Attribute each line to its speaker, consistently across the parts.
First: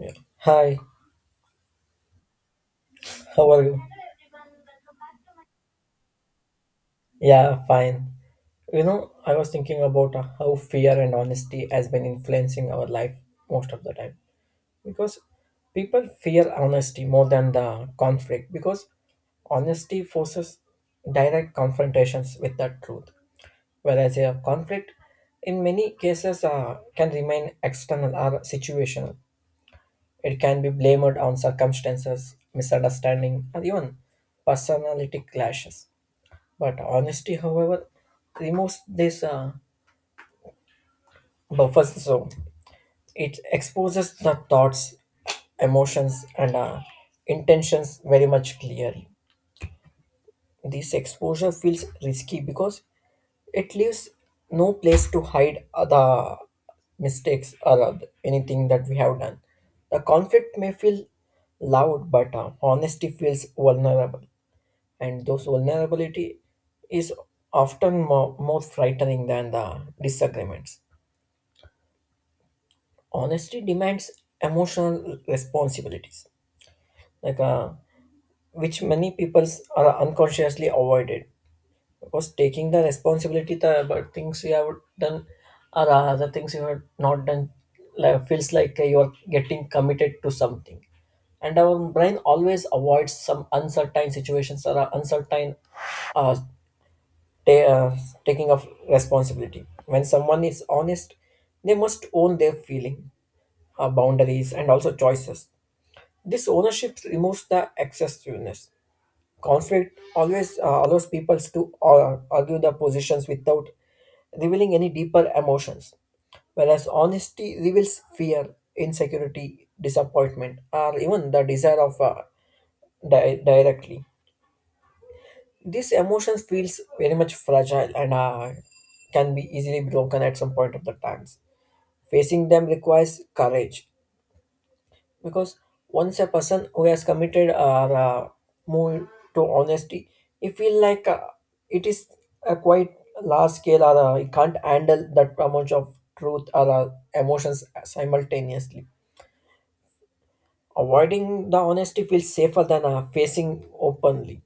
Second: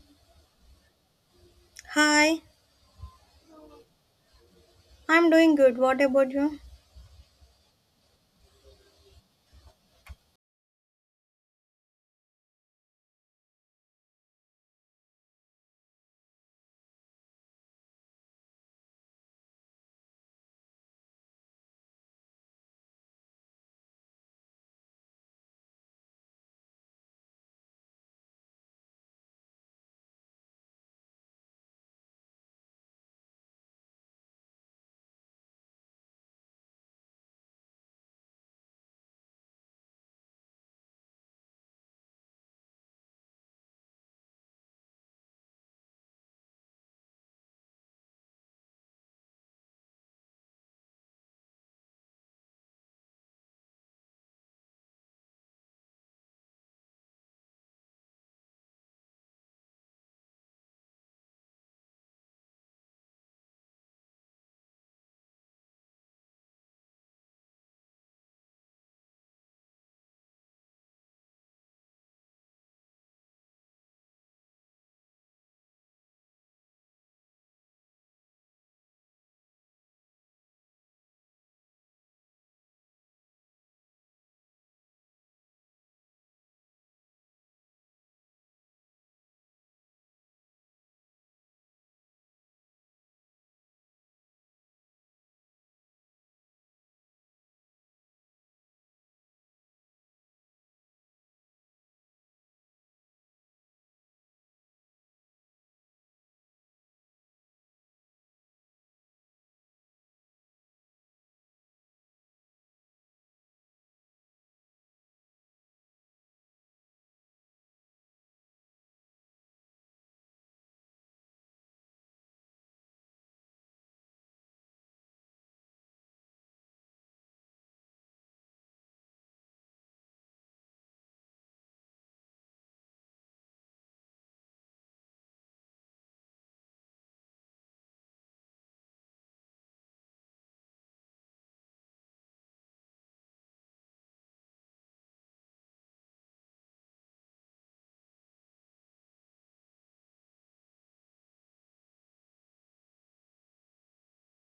Speaker 1: Yeah. Hi,
Speaker 2: Hi,
Speaker 1: how are you?
Speaker 2: I'm doing good. What about you?
Speaker 1: Yeah, fine. You know, I was thinking about how fear and honesty has been influencing our life most of the time. Because people fear honesty more than the conflict because honesty forces direct confrontations with the truth, whereas a conflict in many cases can remain external or situational. It can be blamed on circumstances, misunderstanding, or even personality clashes. But honesty, however, removes this buffer zone. It exposes the thoughts, emotions, and intentions very much clearly. This exposure feels risky because it leaves no place to hide the mistakes or anything that we have done. The conflict may feel loud, but honesty feels vulnerable. And those vulnerability is often more frightening than the disagreements. Honesty demands emotional responsibilities, like which many people are unconsciously avoided because taking the responsibility the about things you have done or other things you have not done like, feels like you are getting committed to something, and our brain always avoids some uncertain situations or uncertain uh, ta- uh, taking of responsibility. When someone is honest, they must own their feeling, boundaries, and also choices. This ownership removes the excessiveness. Conflict always allows people to argue their positions without revealing any deeper emotions, whereas honesty reveals fear, insecurity, disappointment, or even the desire of directly. This emotion feels very much fragile and can be easily broken at some point of the times. Facing them requires courage because once a person who has committed or moved to honesty, he feel like it is a quite large scale or he can't handle that amount of truth or emotions simultaneously. Avoiding the honesty feels safer than facing openly.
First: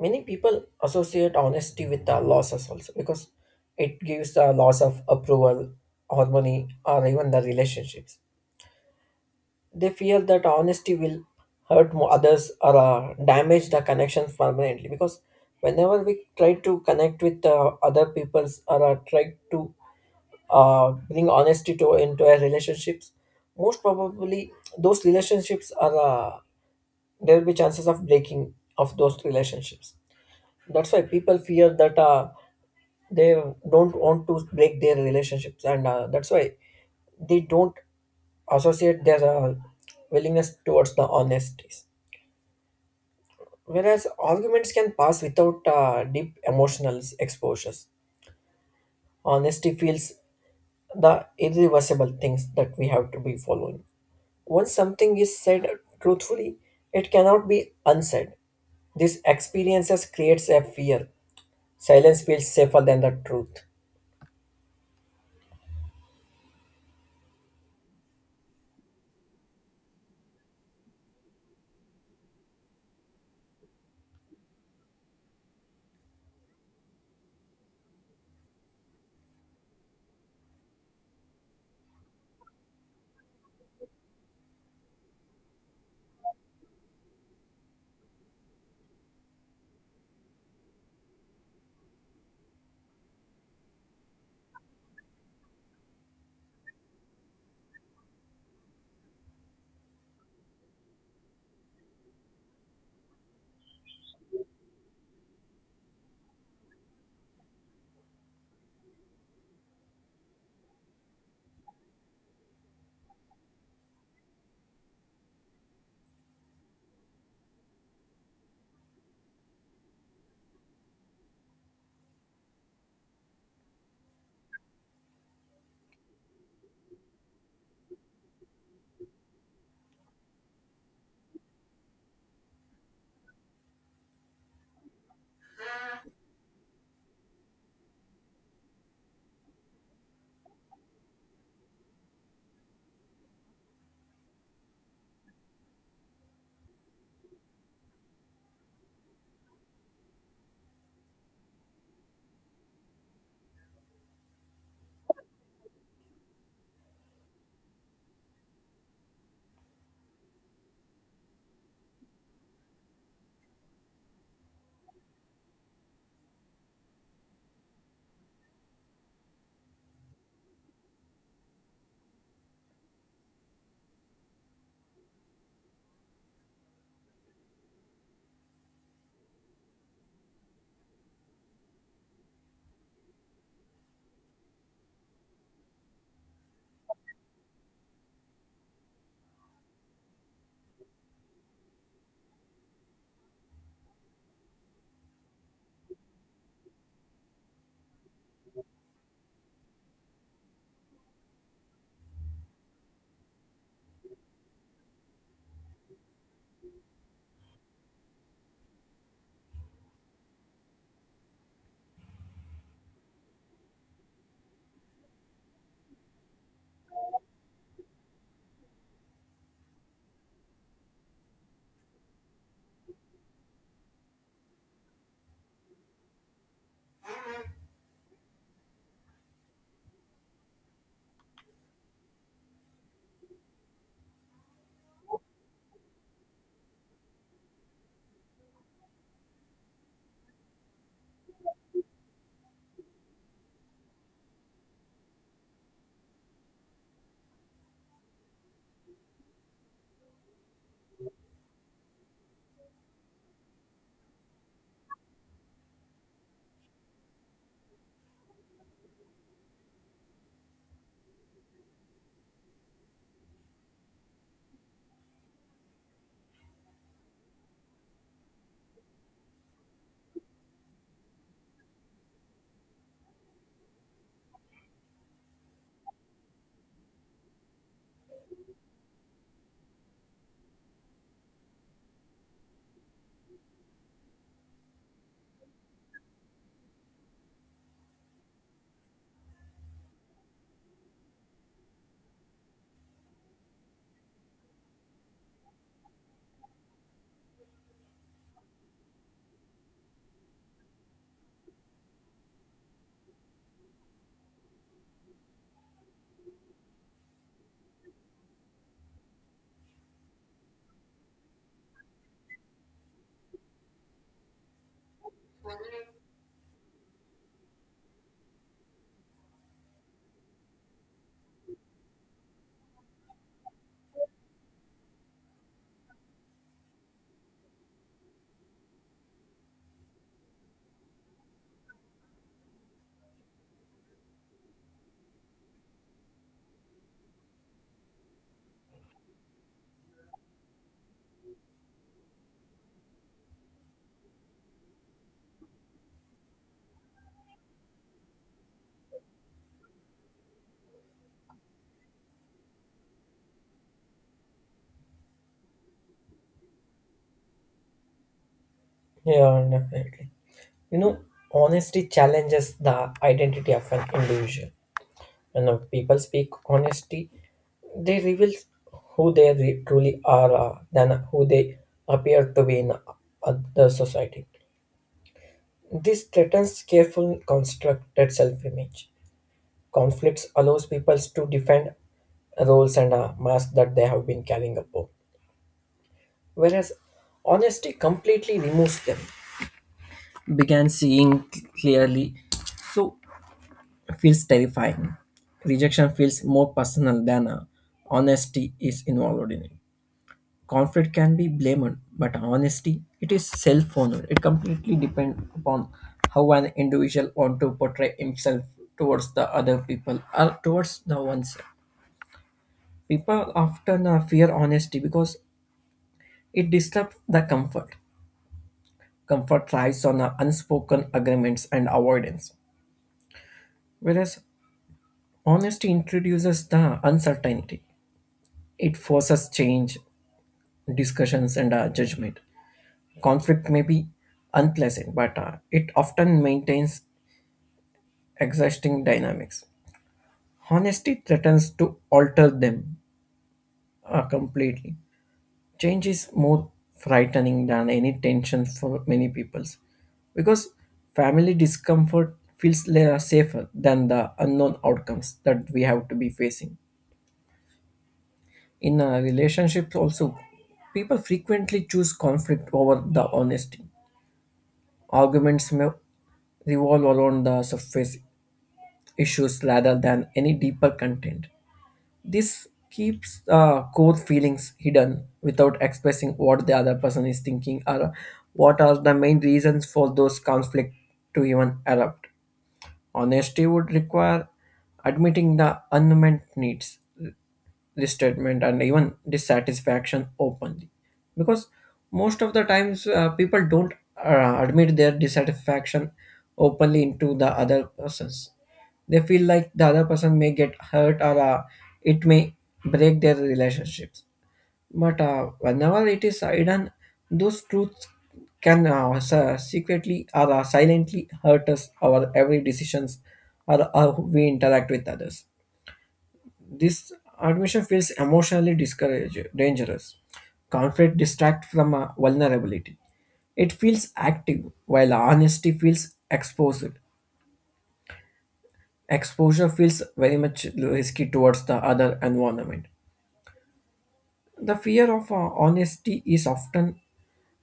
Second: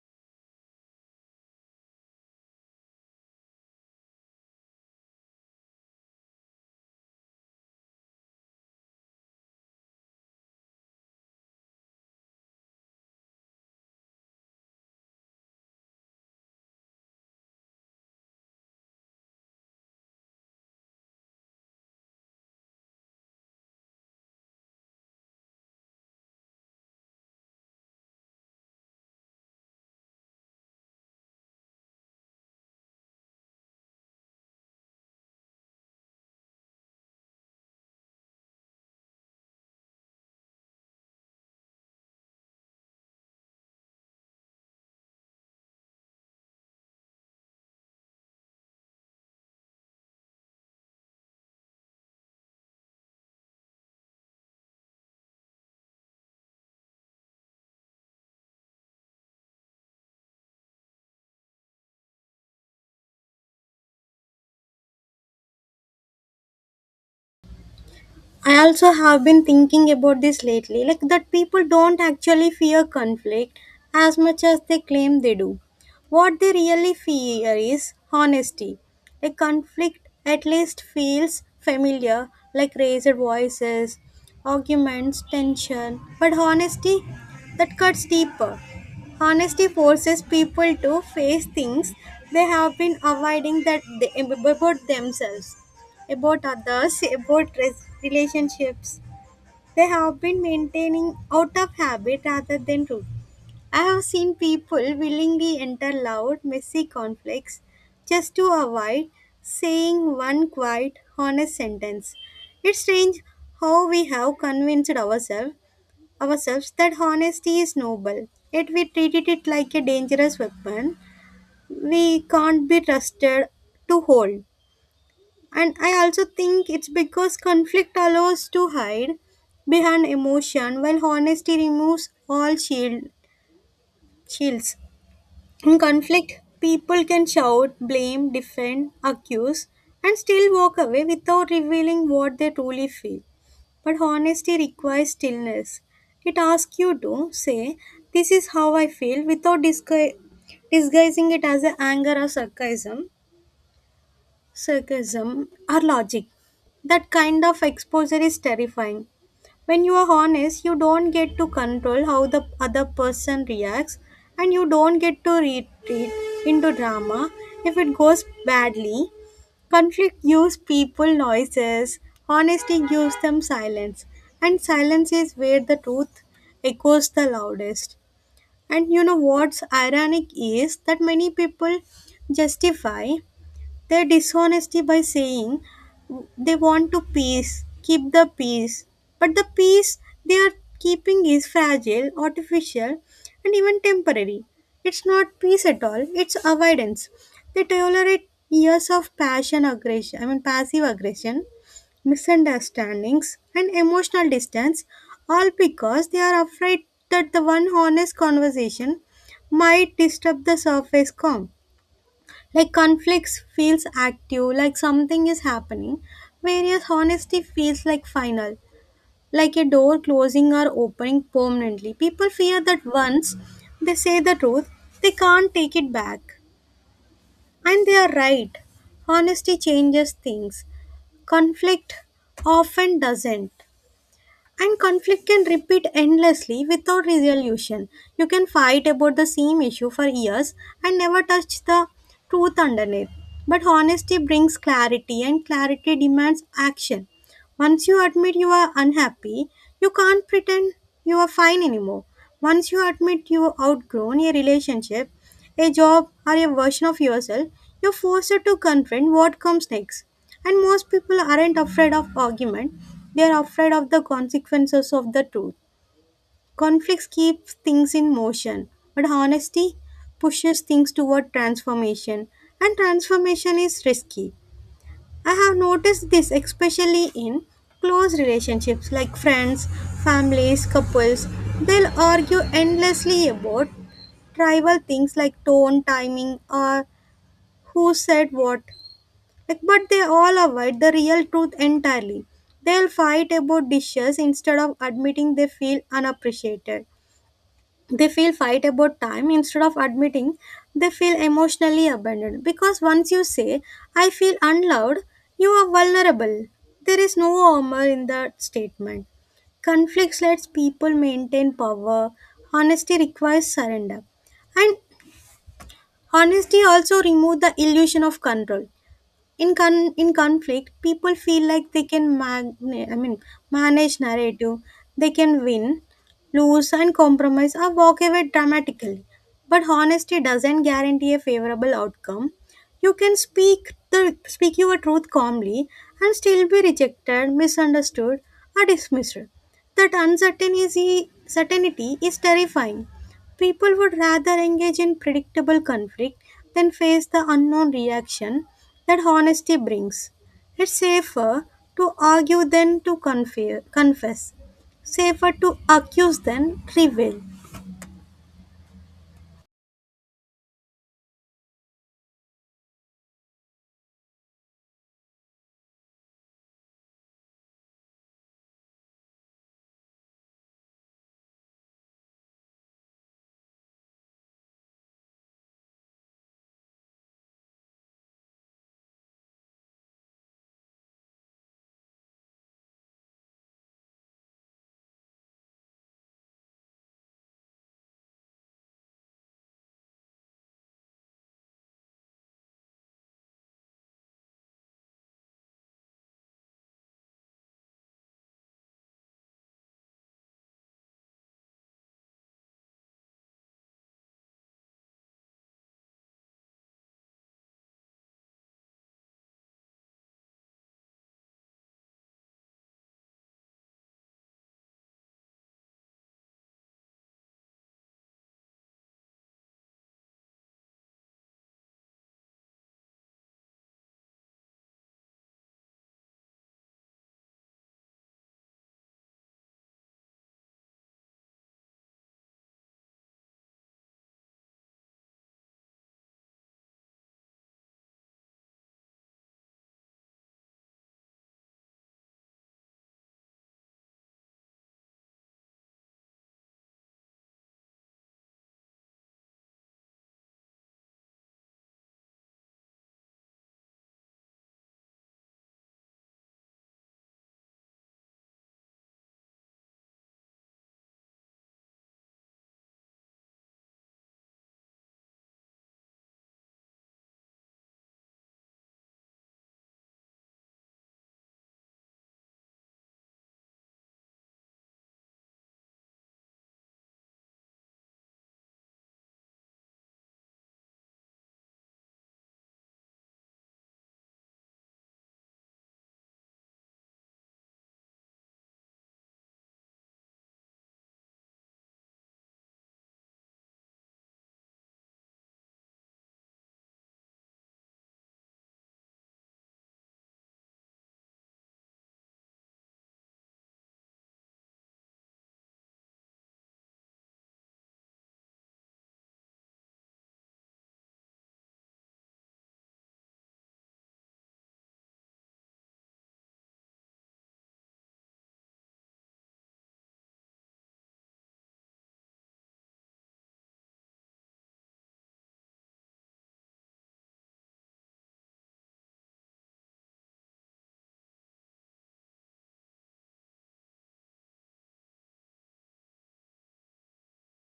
Speaker 1: Many people associate honesty with the losses also because it gives the loss of approval, harmony, or even the relationships. They fear that honesty will hurt others or damage the connections permanently because whenever we try to connect with other people's or try to bring honesty to into our relationships, most probably those relationships are there will be chances of breaking of those relationships. That's why people fear that they don't want to break their relationships, and that's why they don't associate their willingness towards the honesties, whereas arguments can pass without deep emotional exposures. Honesty feels the irreversible things that we have to be following. Once something is said truthfully, it cannot be unsaid. These experiences creates a fear. Silence feels safer than the truth.
Speaker 2: I also have been thinking about this lately, like that people don't actually fear conflict as much as they claim they do. What they really fear is honesty. A conflict at least feels familiar, like raised voices, arguments, tension. But honesty, that cuts deeper. Honesty forces people to face things they have been avoiding that they, about themselves. About others, about relationships. They have been maintaining out of habit rather than truth. I have seen people willingly enter loud, messy conflicts just to avoid saying one quiet, honest sentence. It's strange how we have convinced ourselves that honesty is noble, yet we treated it like a dangerous weapon we can't be trusted to hold. And I also think it's because conflict allows to hide behind emotion while honesty removes all shields. In conflict, people can shout, blame, defend, accuse, and still walk away without revealing what they truly feel. But honesty requires stillness. It asks you to say, this is how I feel, without disguising it as a anger or sarcasm, or logic. That kind of exposure is terrifying. When you are honest, you don't get to control how the other person reacts and you don't get to retreat into drama if it goes badly. Conflict gives people noises, honesty gives them silence, and silence is where the truth echoes the loudest. And you know what's ironic is that many people justify their dishonesty by saying they want to keep the peace, but the peace they are keeping is fragile, artificial, and even temporary. It's not peace at all, it's avoidance. They tolerate years of passion aggression, I mean passive aggression, misunderstandings, and emotional distance, all because they are afraid that the one honest conversation might disturb the surface calm. Like conflicts feels active, like something is happening, whereas honesty feels like final, like a door closing or opening permanently. People fear that once they say the truth, they can't take it back. And they are right. Honesty changes things. Conflict often doesn't. And conflict can repeat endlessly without resolution. You can fight about the same issue for years and never touch the truth underneath. But honesty brings clarity, and clarity demands action. Once you admit you are unhappy, you can't pretend you are fine anymore. Once you admit you have outgrown a relationship, a job, or a version of yourself, you're forced to confront what comes next. And most people aren't afraid of argument, they're afraid of the consequences of the truth. Conflicts keep things in motion, but honesty pushes things toward transformation, and transformation is risky. I have noticed this especially in close relationships like friends, families, couples. They'll argue endlessly about trivial things like tone, timing, or who said what. Like, but they all avoid the real truth entirely. They'll fight about dishes instead of admitting they feel unappreciated. They feel fight about time instead of admitting they feel emotionally abandoned, because once you say, I feel unloved, you are vulnerable. There is no armor in that statement. Conflicts lets people maintain power. Honesty requires surrender. And honesty also removes the illusion of control. In conflict, people feel like they can I mean manage narrative, they can win, lose and compromise or walk away dramatically. But honesty doesn't guarantee a favorable outcome. You can speak your truth calmly and still be rejected, misunderstood, or dismissed. That uncertainty certainty is terrifying. People would rather engage in predictable conflict than face the unknown reaction that honesty brings. It's safer to argue than to confess. Safer to accuse than reveal.
Speaker 1: Yeah, definitely. You know, honesty challenges the identity of an individual. When the people speak honesty, they reveal who they truly are than who they appear to be in other society. This threatens careful constructed self-image. Conflicts allows people to defend roles and masks that they have been carrying upon, whereas honesty completely removes them. Began seeing clearly, so feels terrifying. Rejection feels more personal than honesty is involved in it. Conflict can be blamed, but honesty it is self-honored. It completely depends upon how an individual want to portray himself towards the other people or towards the oneself. People often fear honesty because it disrupts the comfort. Comfort thrives on unspoken agreements and avoidance, whereas honesty introduces the uncertainty. It forces change discussions and judgment. Conflict may be unpleasant, but it often maintains existing dynamics. Honesty threatens to alter them completely. Change is more frightening than any tension for many peoples because family discomfort feels safer than the unknown outcomes that we have to be facing. In relationships also, people frequently choose conflict over the honesty. Arguments may revolve around the surface issues rather than any deeper content. This keeps core feelings hidden without expressing what the other person is thinking or what are the main reasons for those conflicts to even erupt. Honesty would require admitting the unmet needs resentment and even dissatisfaction openly because most of the times people don't admit their dissatisfaction openly into the other persons. They feel like the other person may get hurt, or it may break their relationships. But whenever it is hidden, those truths can secretly or silently hurt us our every decisions or how we interact with others. This admission feels emotionally discourage, dangerous. Conflict distracts from vulnerability. It feels active, while honesty feels exposed. Exposure feels very much risky towards the other environment. The fear of honesty is often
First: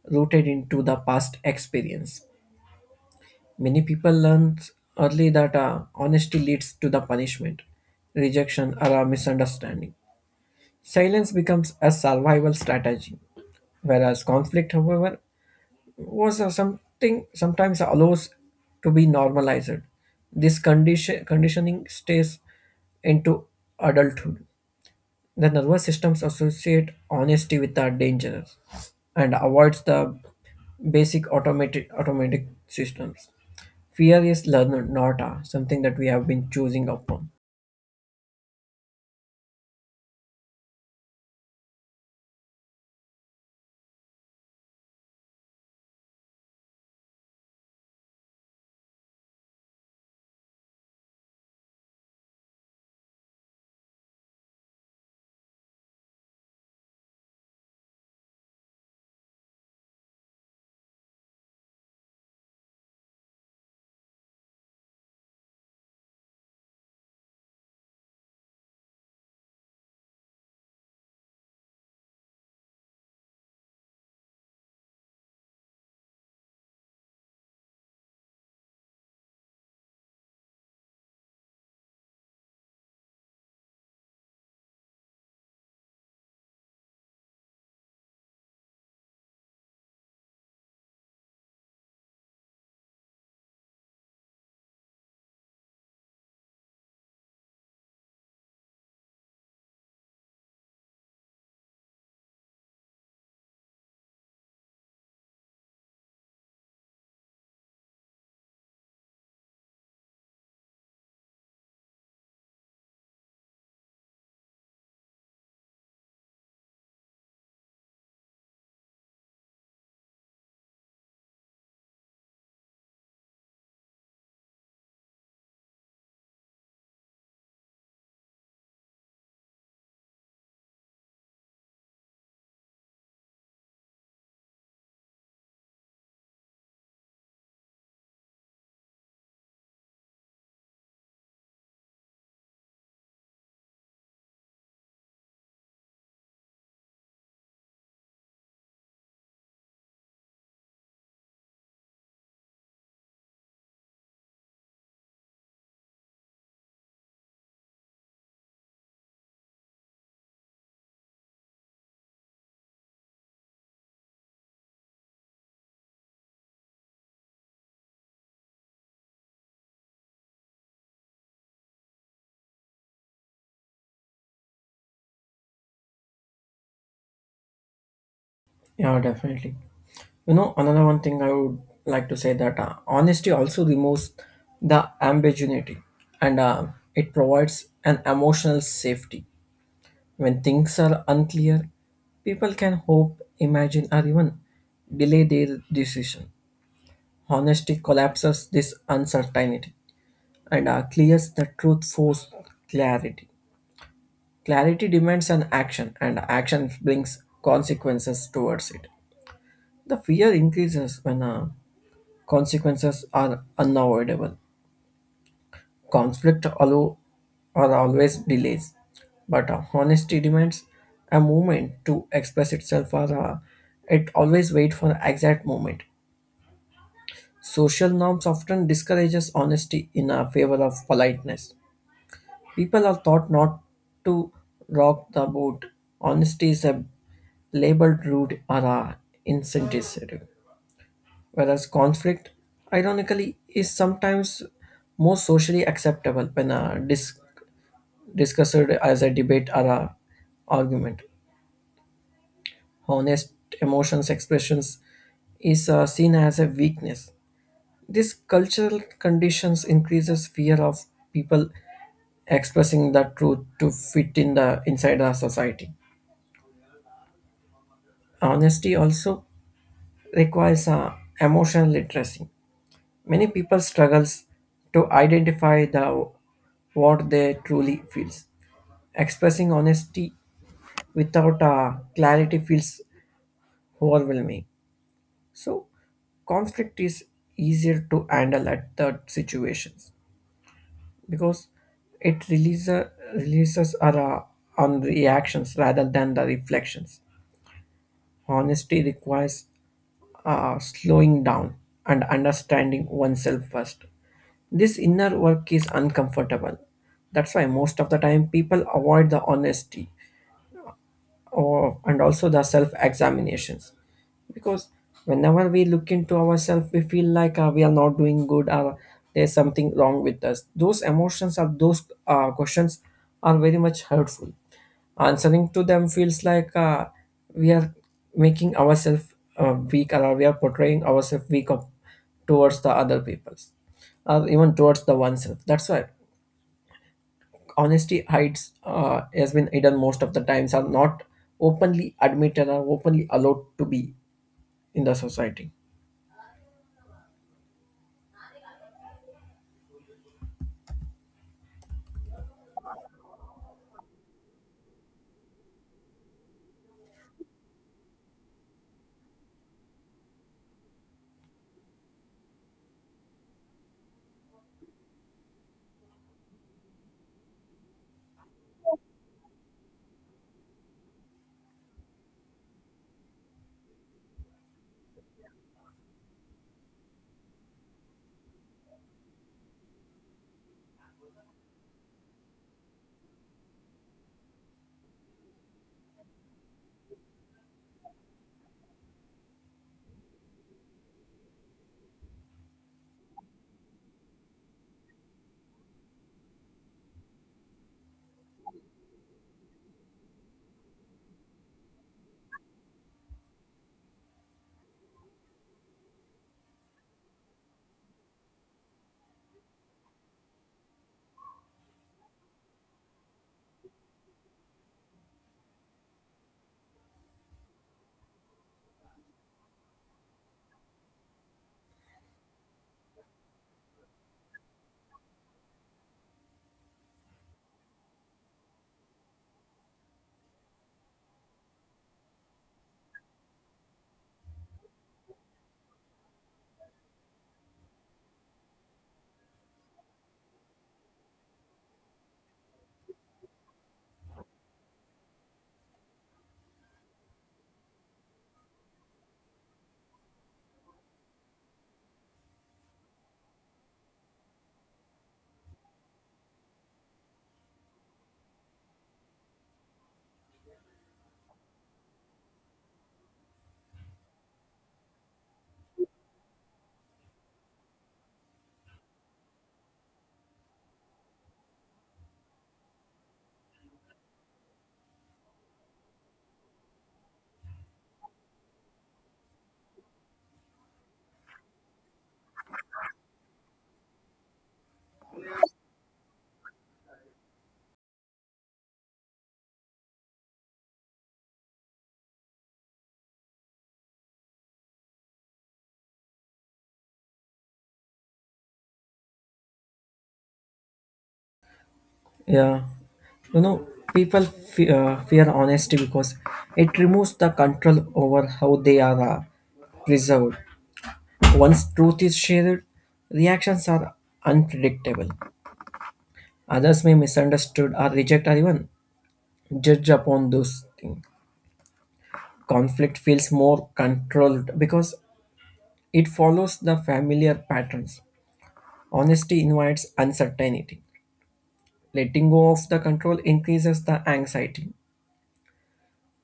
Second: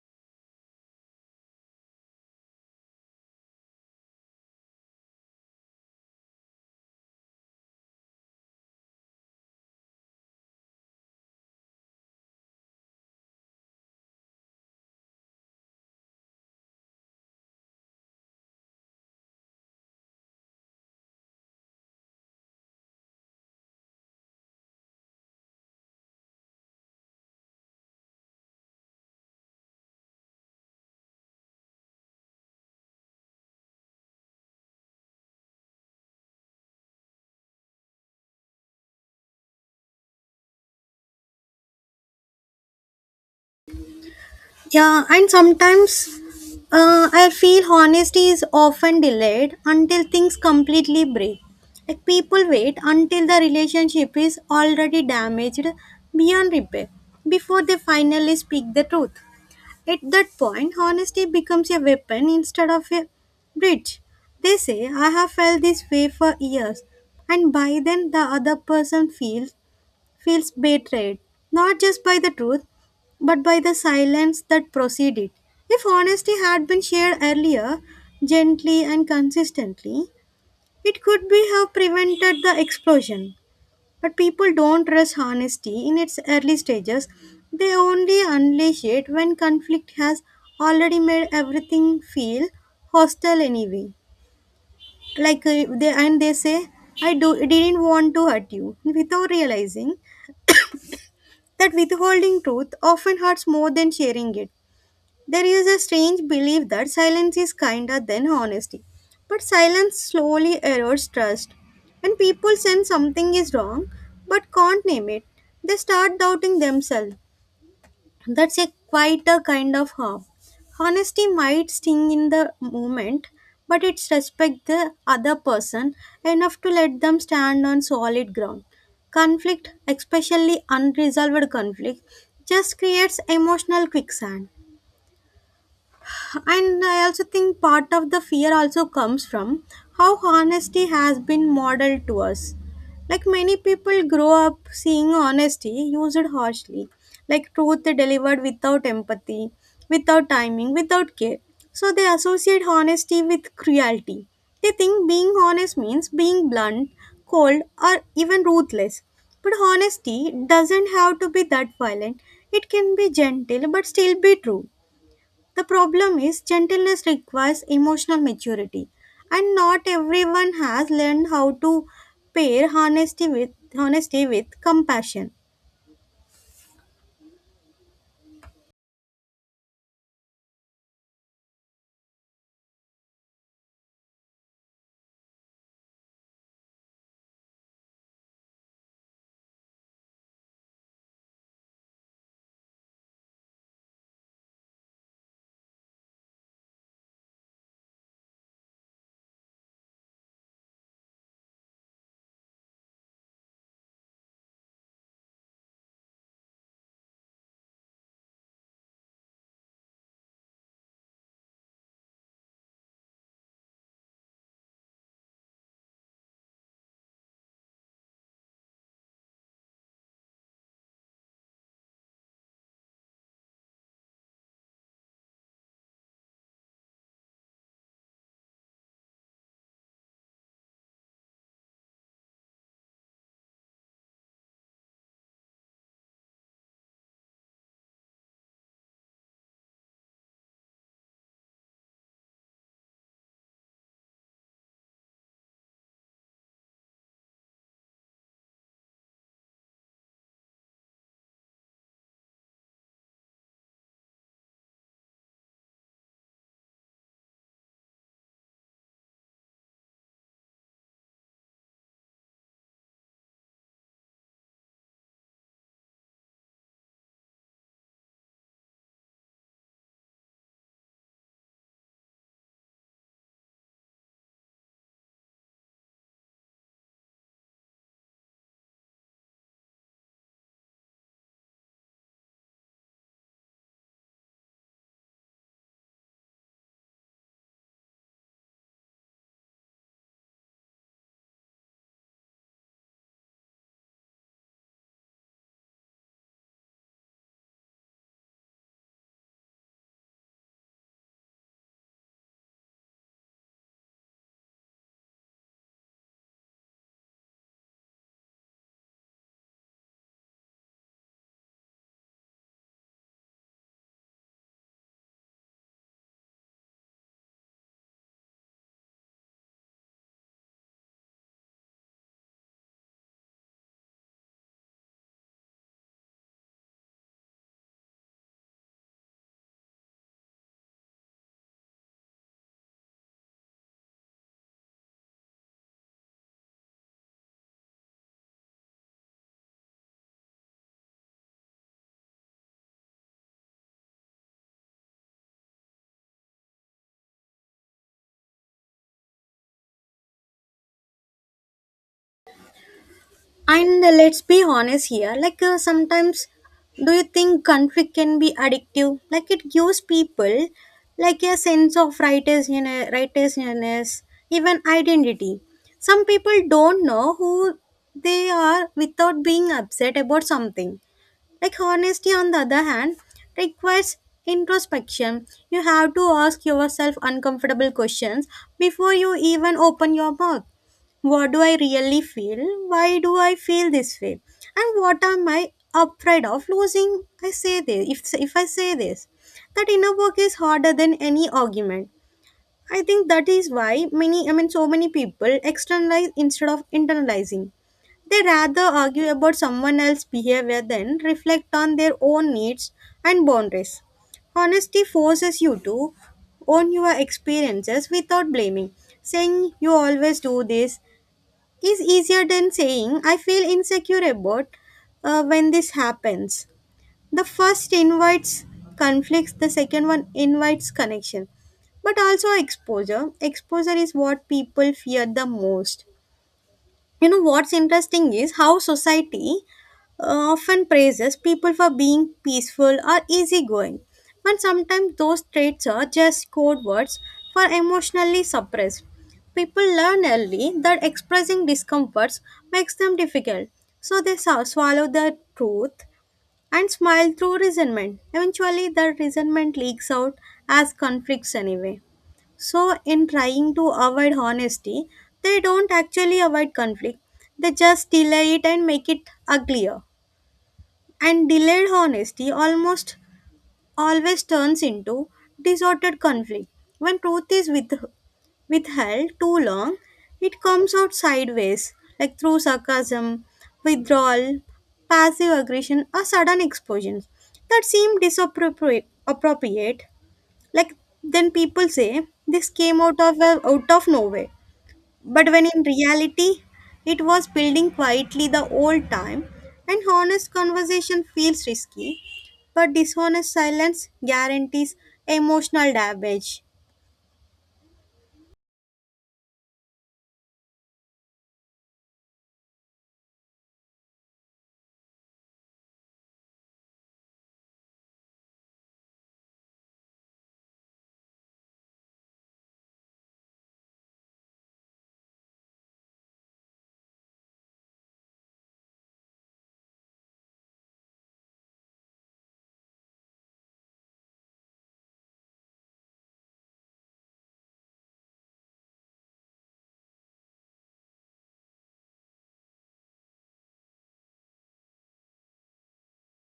Speaker 1: rooted into the past experience. Many people learn early that honesty leads to the punishment, rejection, or a misunderstanding. Silence becomes a survival strategy, whereas conflict, however, was a something sometimes allows to be normalized. This conditioning stays into adulthood. The nervous systems associate honesty with the dangerous and avoids the basic automatic systems. Fear is learned, not something that we have been choosing upon.
Speaker 2: Yeah, and sometimes I feel honesty is often delayed until things completely break. Like people wait until the relationship is already damaged beyond repair before they finally speak the truth. At that point, honesty becomes a weapon instead of a bridge. They say, I have felt this way for years, and by then the other person feels betrayed, not just by the truth, but by the silence that preceded it. If honesty had been shared earlier, gently and consistently, it could be have prevented the explosion. But people don't trust honesty in its early stages. They only unleash it when conflict has already made everything feel hostile anyway. Like they say, "I do didn't want to hurt you," without realizing that withholding truth often hurts more than sharing it. There is a strange belief that silence is kinder than honesty, but silence slowly erodes trust. When people sense something is wrong but can't name it, they start doubting themselves. That's a quite a kind of harm. Honesty might sting in the moment, but it's respect the other person enough to let them stand on solid ground. Conflict, especially unresolved conflict, just creates emotional quicksand. And I also think part of the fear also comes from how honesty has been modeled to us. Like many people grow up seeing honesty used harshly, like truth delivered without empathy, without timing, without care. So they associate honesty with cruelty. They think being honest means being blunt, cold, or even ruthless. But honesty doesn't have to be that violent. It can be gentle but still be true. The problem is gentleness requires emotional maturity, and not everyone has learned how to pair honesty with compassion.
Speaker 1: Yeah, definitely. You know, another one thing I would like to say that honesty also removes the ambiguity and it provides an emotional safety. When things are unclear, people can hope, imagine, or even delay their decision. Honesty collapses this uncertainty and clears the truth force clarity. Clarity demands an action, and action brings consequences towards it. The fear increases when consequences are unavoidable. Conflict allow are always delays, but honesty demands a moment to express itself or it always wait for exact moment. Social norms often discourages honesty in favor of politeness. People are taught not to rock the boat. Honesty is a labeled rude or insensitive. Whereas conflict, ironically, is sometimes more socially acceptable when discussed as a debate or a argument. Honest emotions expressions is seen as a weakness. This cultural conditions increases fear of people expressing the truth to fit in the inside the society. Honesty also requires emotional literacy. Many people struggles to identify the what they truly feels. Expressing honesty without clarity feels overwhelming. So conflict is easier to handle at the situations because it releases are on reactions rather than the reflections. Honesty requires slowing down and understanding oneself first. This inner work is uncomfortable. That's why most of the time people avoid the honesty, or, and also the self examinations because whenever we look into ourselves we feel like we are not doing good, or there's something wrong with us. Those emotions or those questions are very much hurtful. Answering to them feels like we are making ourselves weak, or we are portraying ourselves weak of, towards the other peoples or even towards the oneself. That's why honesty hides has been hidden most of the times are not openly admitted or openly allowed to be in the society.
Speaker 2: And let's be honest here, like sometimes, do you think conflict can be addictive? Like it gives people like a sense of righteousness, even identity. Some people don't know who they are without being upset about something. Like honesty, on the other hand, requires introspection. You have to ask yourself uncomfortable questions before you even open your mouth. What do I really feel? Why do I feel this way? And what am I afraid of losing? I say this. If I say this, that inner work is harder than any argument. I think that is why many, I mean, so many people externalize instead of internalizing. They rather argue about someone else's behavior than reflect on their own needs and boundaries. Honesty forces you to own your experiences without blaming. Saying you always do this is easier than saying I feel insecure about when this happens. The first invites conflicts, the second one invites connection, but also exposure. Exposure is what people fear the most. You know what's interesting is how society often praises people for being peaceful or easygoing, but sometimes those traits are just code words for emotionally suppressed. People learn early that expressing discomforts makes them difficult, so they swallow the truth and smile through resentment. Eventually the resentment leaks out as conflicts anyway. So, in trying to avoid honesty, they don't actually avoid conflict. They just delay it and make it uglier. And delayed honesty almost always turns into disordered conflict. When truth is withheld too long, it comes out sideways, like through sarcasm, withdrawal, passive aggression, or sudden explosions that seem disappropriate. appropriate. Like then people say this came out of nowhere. But when in reality it was building quietly the old time, and honest conversation feels risky, but dishonest silence guarantees emotional damage.
Speaker 1: Yeah. You know, people fear honesty because it removes the control over how they are preserved. Once truth is shared, reactions are unpredictable. Others may misunderstood, or reject, or even judge upon those things. Conflict feels more controlled because it follows the familiar patterns. Honesty invites uncertainty. Letting go of the control increases the anxiety.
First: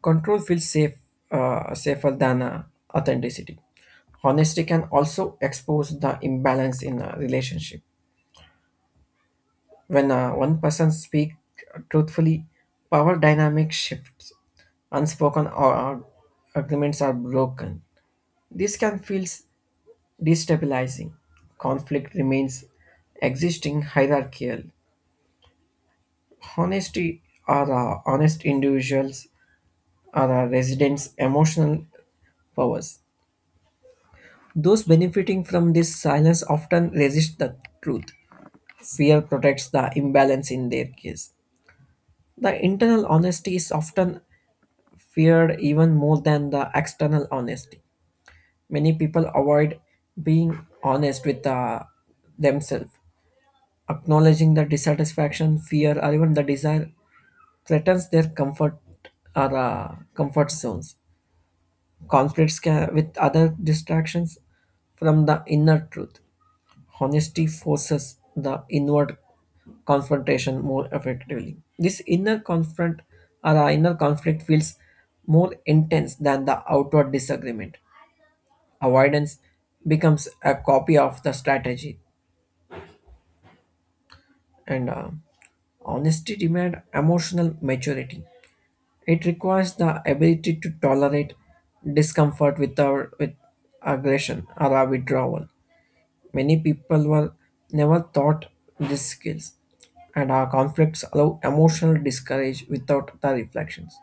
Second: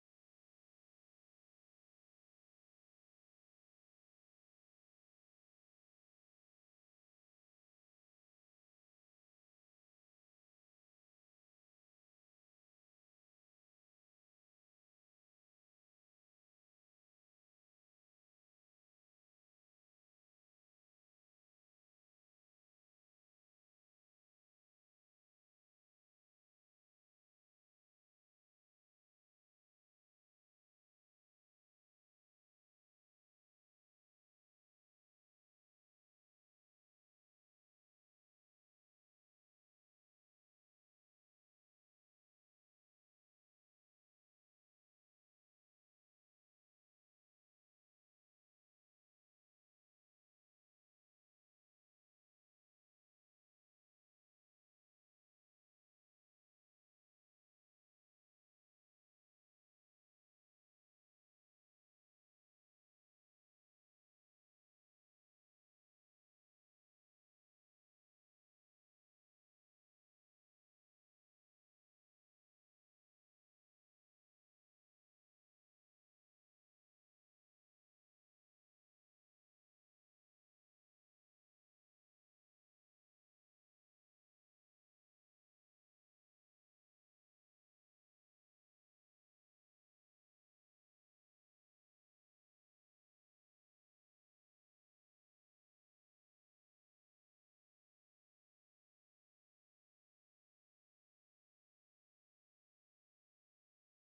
Speaker 1: Control feels safer than authenticity. Honesty can also expose the imbalance in a relationship. When one person speaks truthfully, power dynamic shifts. Unspoken agreements are broken. This can feel destabilizing. Conflict remains existing hierarchical. Honesty are the honest individuals are the residents' emotional powers. Those benefiting from this silence often resist the truth. Fear protects the imbalance in their case. The internal honesty is often feared even more than the external honesty. Many people avoid being honest with themselves. Acknowledging the dissatisfaction, fear, or even the desire threatens their comfort or comfort zones. Conflicts with other distractions from the inner truth. Honesty forces the inward confrontation more effectively. This inner confront or the inner conflict feels more intense than the outward disagreement. Avoidance becomes a copy of the strategy, and honesty demands emotional maturity. It requires the ability to tolerate discomfort without with aggression or a withdrawal. Many people were never taught these skills, and our conflicts allow emotional discourage without the reflections.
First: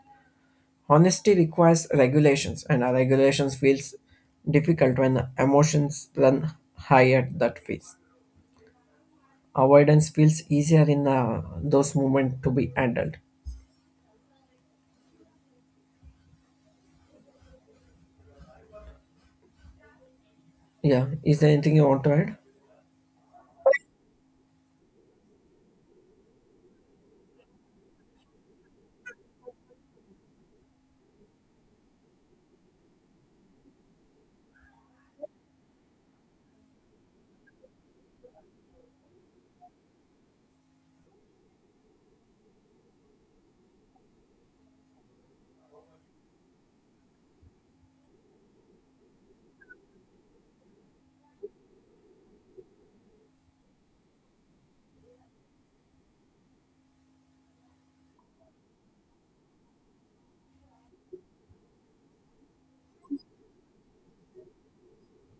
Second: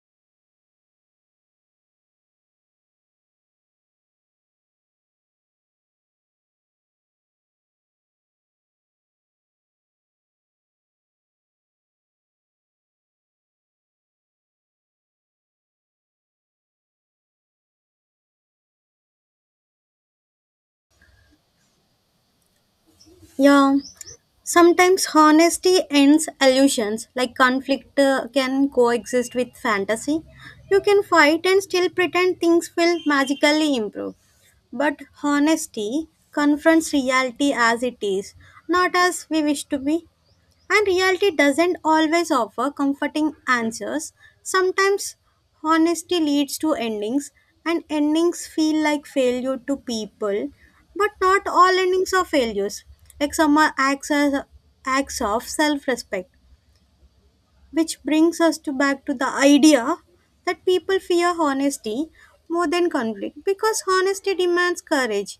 Speaker 1: Honesty requires regulations, and our regulations feels difficult when emotions run high at that phase. Avoidance feels easier in those moments to be handled. Yeah, is there anything you want to add?
Speaker 2: Yeah, sometimes honesty ends illusions, like conflict can coexist with fantasy. You can fight and still pretend things will magically improve. But honesty confronts reality as it is, not as we wish to be. And reality doesn't always offer comforting answers. Sometimes honesty leads to endings, and endings feel like failure to people. But not all endings are failures. Like some are acts of self respect, which brings us to back to the idea that people fear honesty more than conflict, because honesty demands courage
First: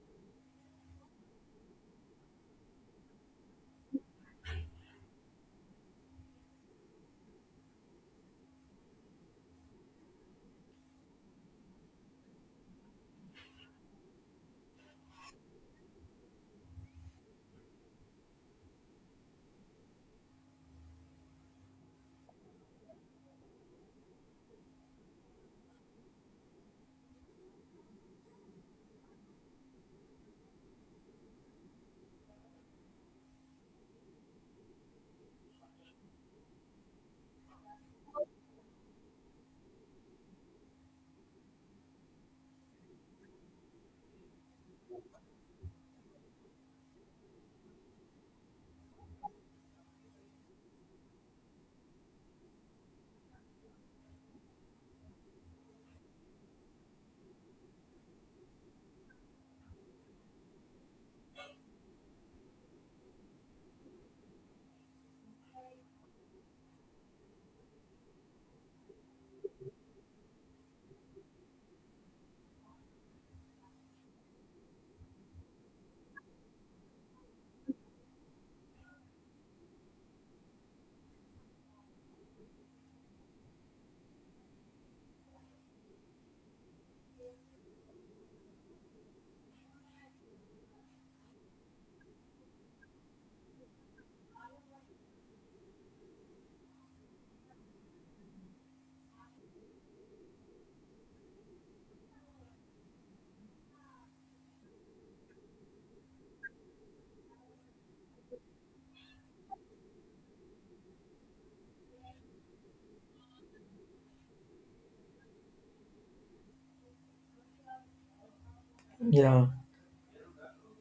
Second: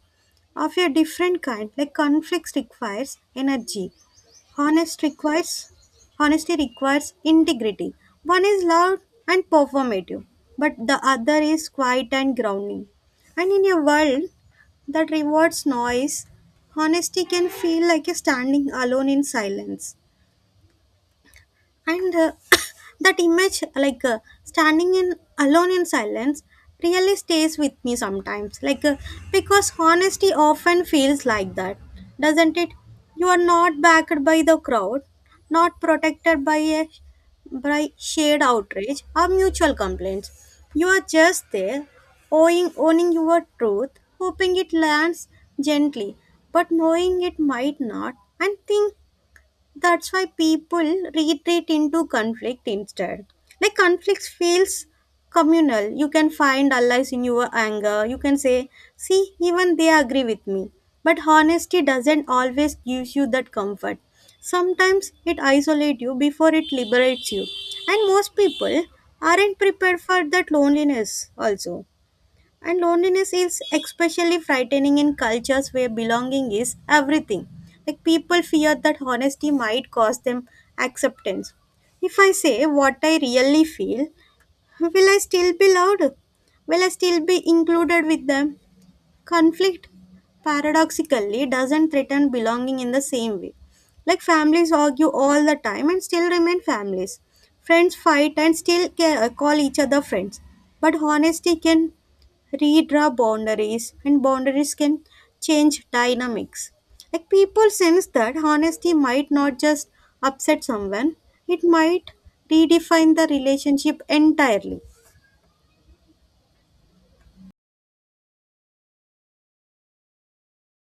Speaker 2: of a different kind. Like conflict requires energy, honest requires honesty requires integrity. One is loud and performative, but the other is quiet and grounding. And in a world that rewards noise, honesty can feel like you're standing alone in silence. And that image, like standing in alone in silence, really stays with me sometimes, like because honesty often feels like that, doesn't it? You are not backed by the crowd, not protected by shared outrage or mutual complaints. You are just there owing owning your truth, hoping it lands gently but knowing it might not. And think that's why people retreat into conflict instead. Like conflicts feels communal. You can find allies in your anger. You can say, see, even they agree with me. But honesty doesn't always give you that comfort. Sometimes it isolates you before it liberates you. And most people aren't prepared for that loneliness also. And loneliness is especially frightening in cultures where belonging is everything. Like people fear that honesty might cost them acceptance. If I say what I really feel, will I still be loved? Will I still be included with them? Conflict, paradoxically, doesn't threaten belonging in the same way. Like families argue all the time and still remain families. Friends fight and still call each other friends. But honesty can redraw boundaries, and boundaries can change dynamics. Like people sense that honesty might not just upset someone, it might redefine the relationship entirely.
Speaker 1: Yeah,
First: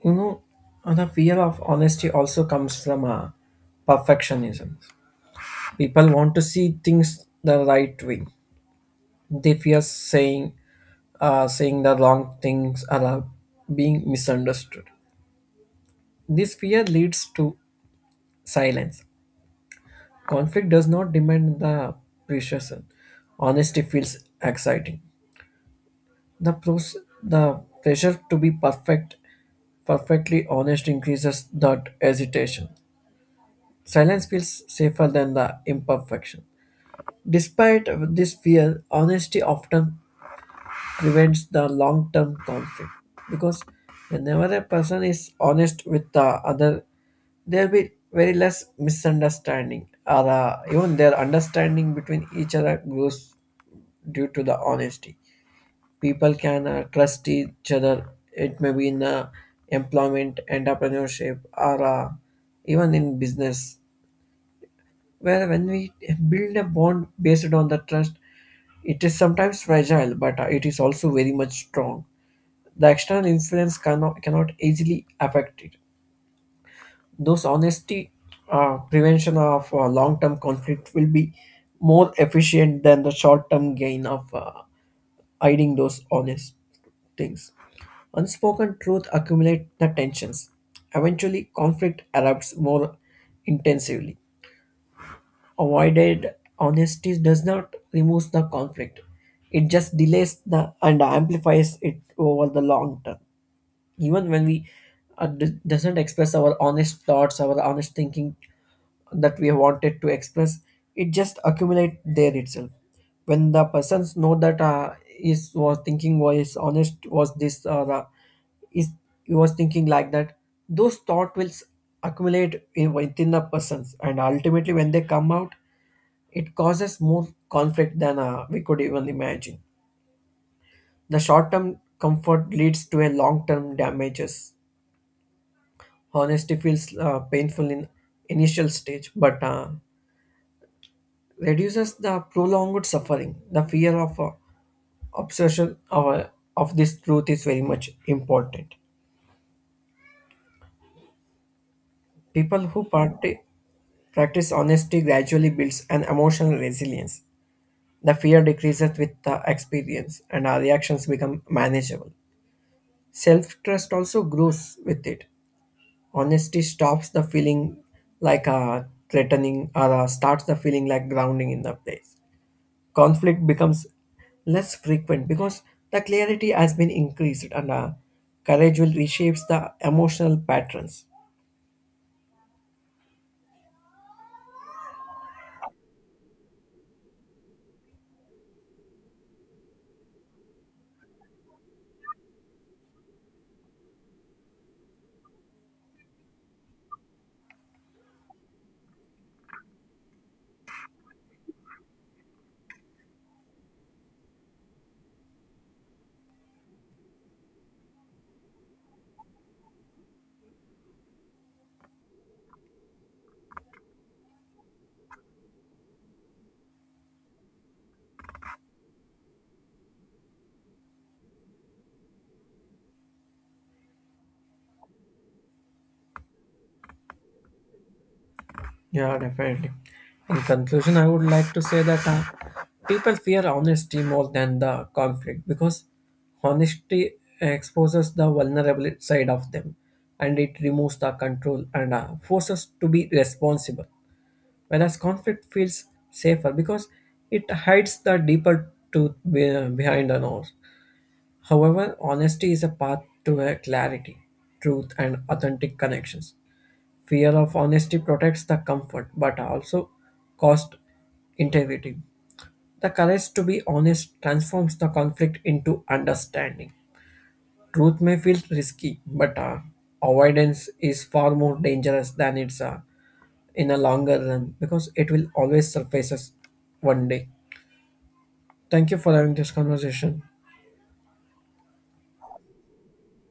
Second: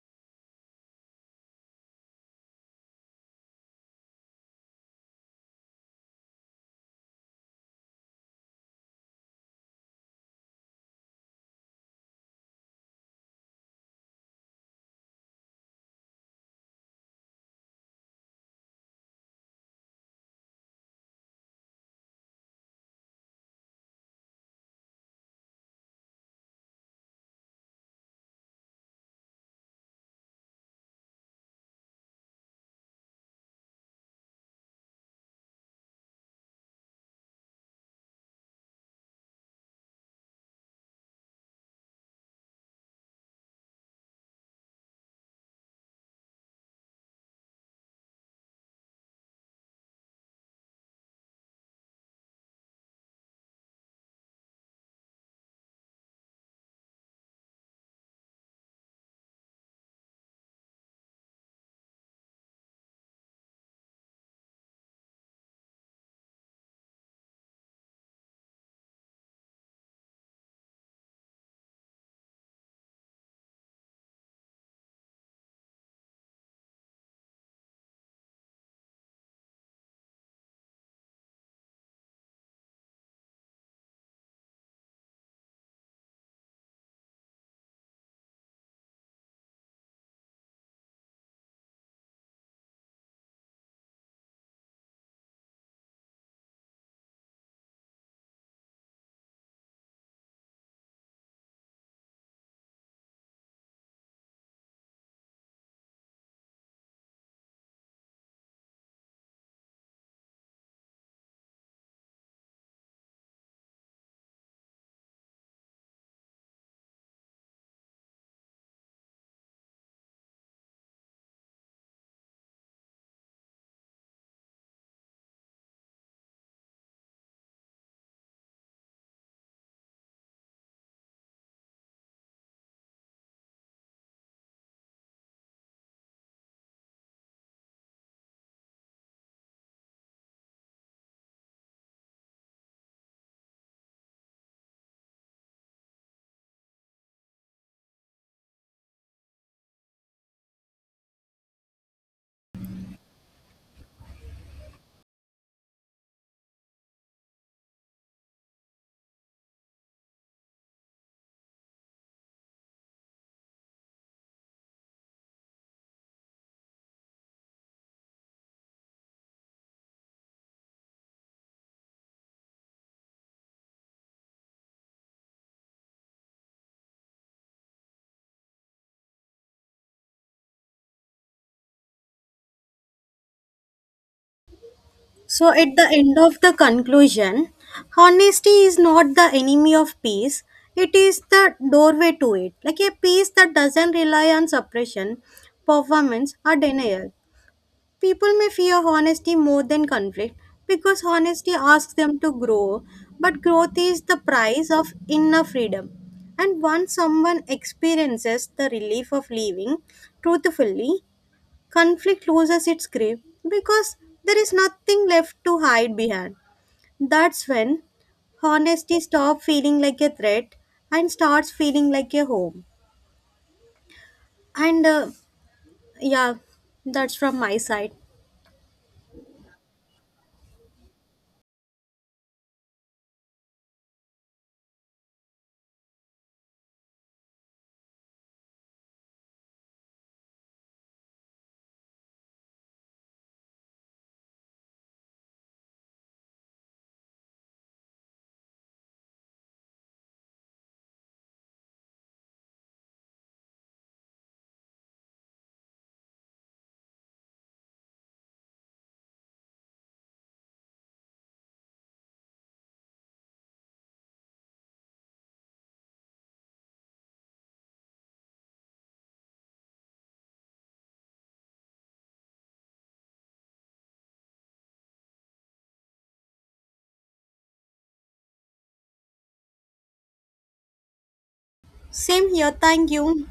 Speaker 1: you know, the fear of honesty also comes from perfectionism. People want to see things the right way. They fear saying the wrong things or being misunderstood. This fear leads to silence. Conflict does not demand the precision. Honesty feels exciting. The pressure to be perfectly honest increases that hesitation. Silence feels safer than the imperfection. Despite this fear, honesty often prevents the long term conflict because whenever a person is honest with the other, there'll be very less misunderstanding, or even their understanding between each other grows due to the honesty. People can trust each other. It may be in employment, entrepreneurship, or even in business where when we build a bond based on the trust, it is sometimes fragile, but it is also very much strong. The external influence cannot easily affect it. Those honesty prevention of long-term conflict will be more efficient than the short-term gain of hiding those honest things. Unspoken truth accumulate the tensions. Eventually, conflict erupts more intensively. Avoided honesty does not remove the conflict; it just delays the and amplifies it over the long term. Even when we doesn't express our honest thoughts, our honest thinking that we wanted to express, it just accumulate there itself. When the persons know that is was thinking was honest was this, or is he was thinking like that, those thought will accumulate in, within the persons, and ultimately when they come out, it causes more conflict than we could even imagine. The short term comfort leads to a long term damages. Honesty feels painful in initial stage, but reduces the prolonged suffering. The fear of obsession of this truth is very much important. People who practice honesty gradually builds an emotional resilience. The fear decreases with the experience, and our reactions become manageable. Self trust also grows with it. Honesty stops the feeling like a threatening or starts the feeling like grounding in the place. Conflict becomes less frequent because the clarity has been increased, and courage will reshapes the emotional patterns.
Speaker 2: So, at the end of the conclusion, honesty is not the enemy of peace, it is the doorway to it. Like a peace that doesn't rely on suppression, performance, or denial. People may fear honesty more than conflict because honesty asks them to grow, but growth is the price of inner freedom. And once someone experiences the relief of living truthfully, conflict loses its grip because there is nothing left to hide behind. That's when honesty stops feeling like a threat and starts feeling like a home. And yeah, that's from my side.
Speaker 1: Yeah, definitely. In conclusion, I would like to say that people fear honesty more than the conflict because honesty exposes the vulnerable side of them, and it removes the control and forces to be responsible. Whereas conflict feels safer because it hides the deeper truth behind the noise. However, honesty is a path to a clarity, truth, and authentic connections. Fear of honesty protects the comfort but also cost integrity. The courage to be honest transforms the conflict into understanding. Truth may feel risky, but avoidance is far more dangerous than it's in a longer run because it will always surface us one day. Thank you for having this conversation.
Speaker 2: Same here. Thank you.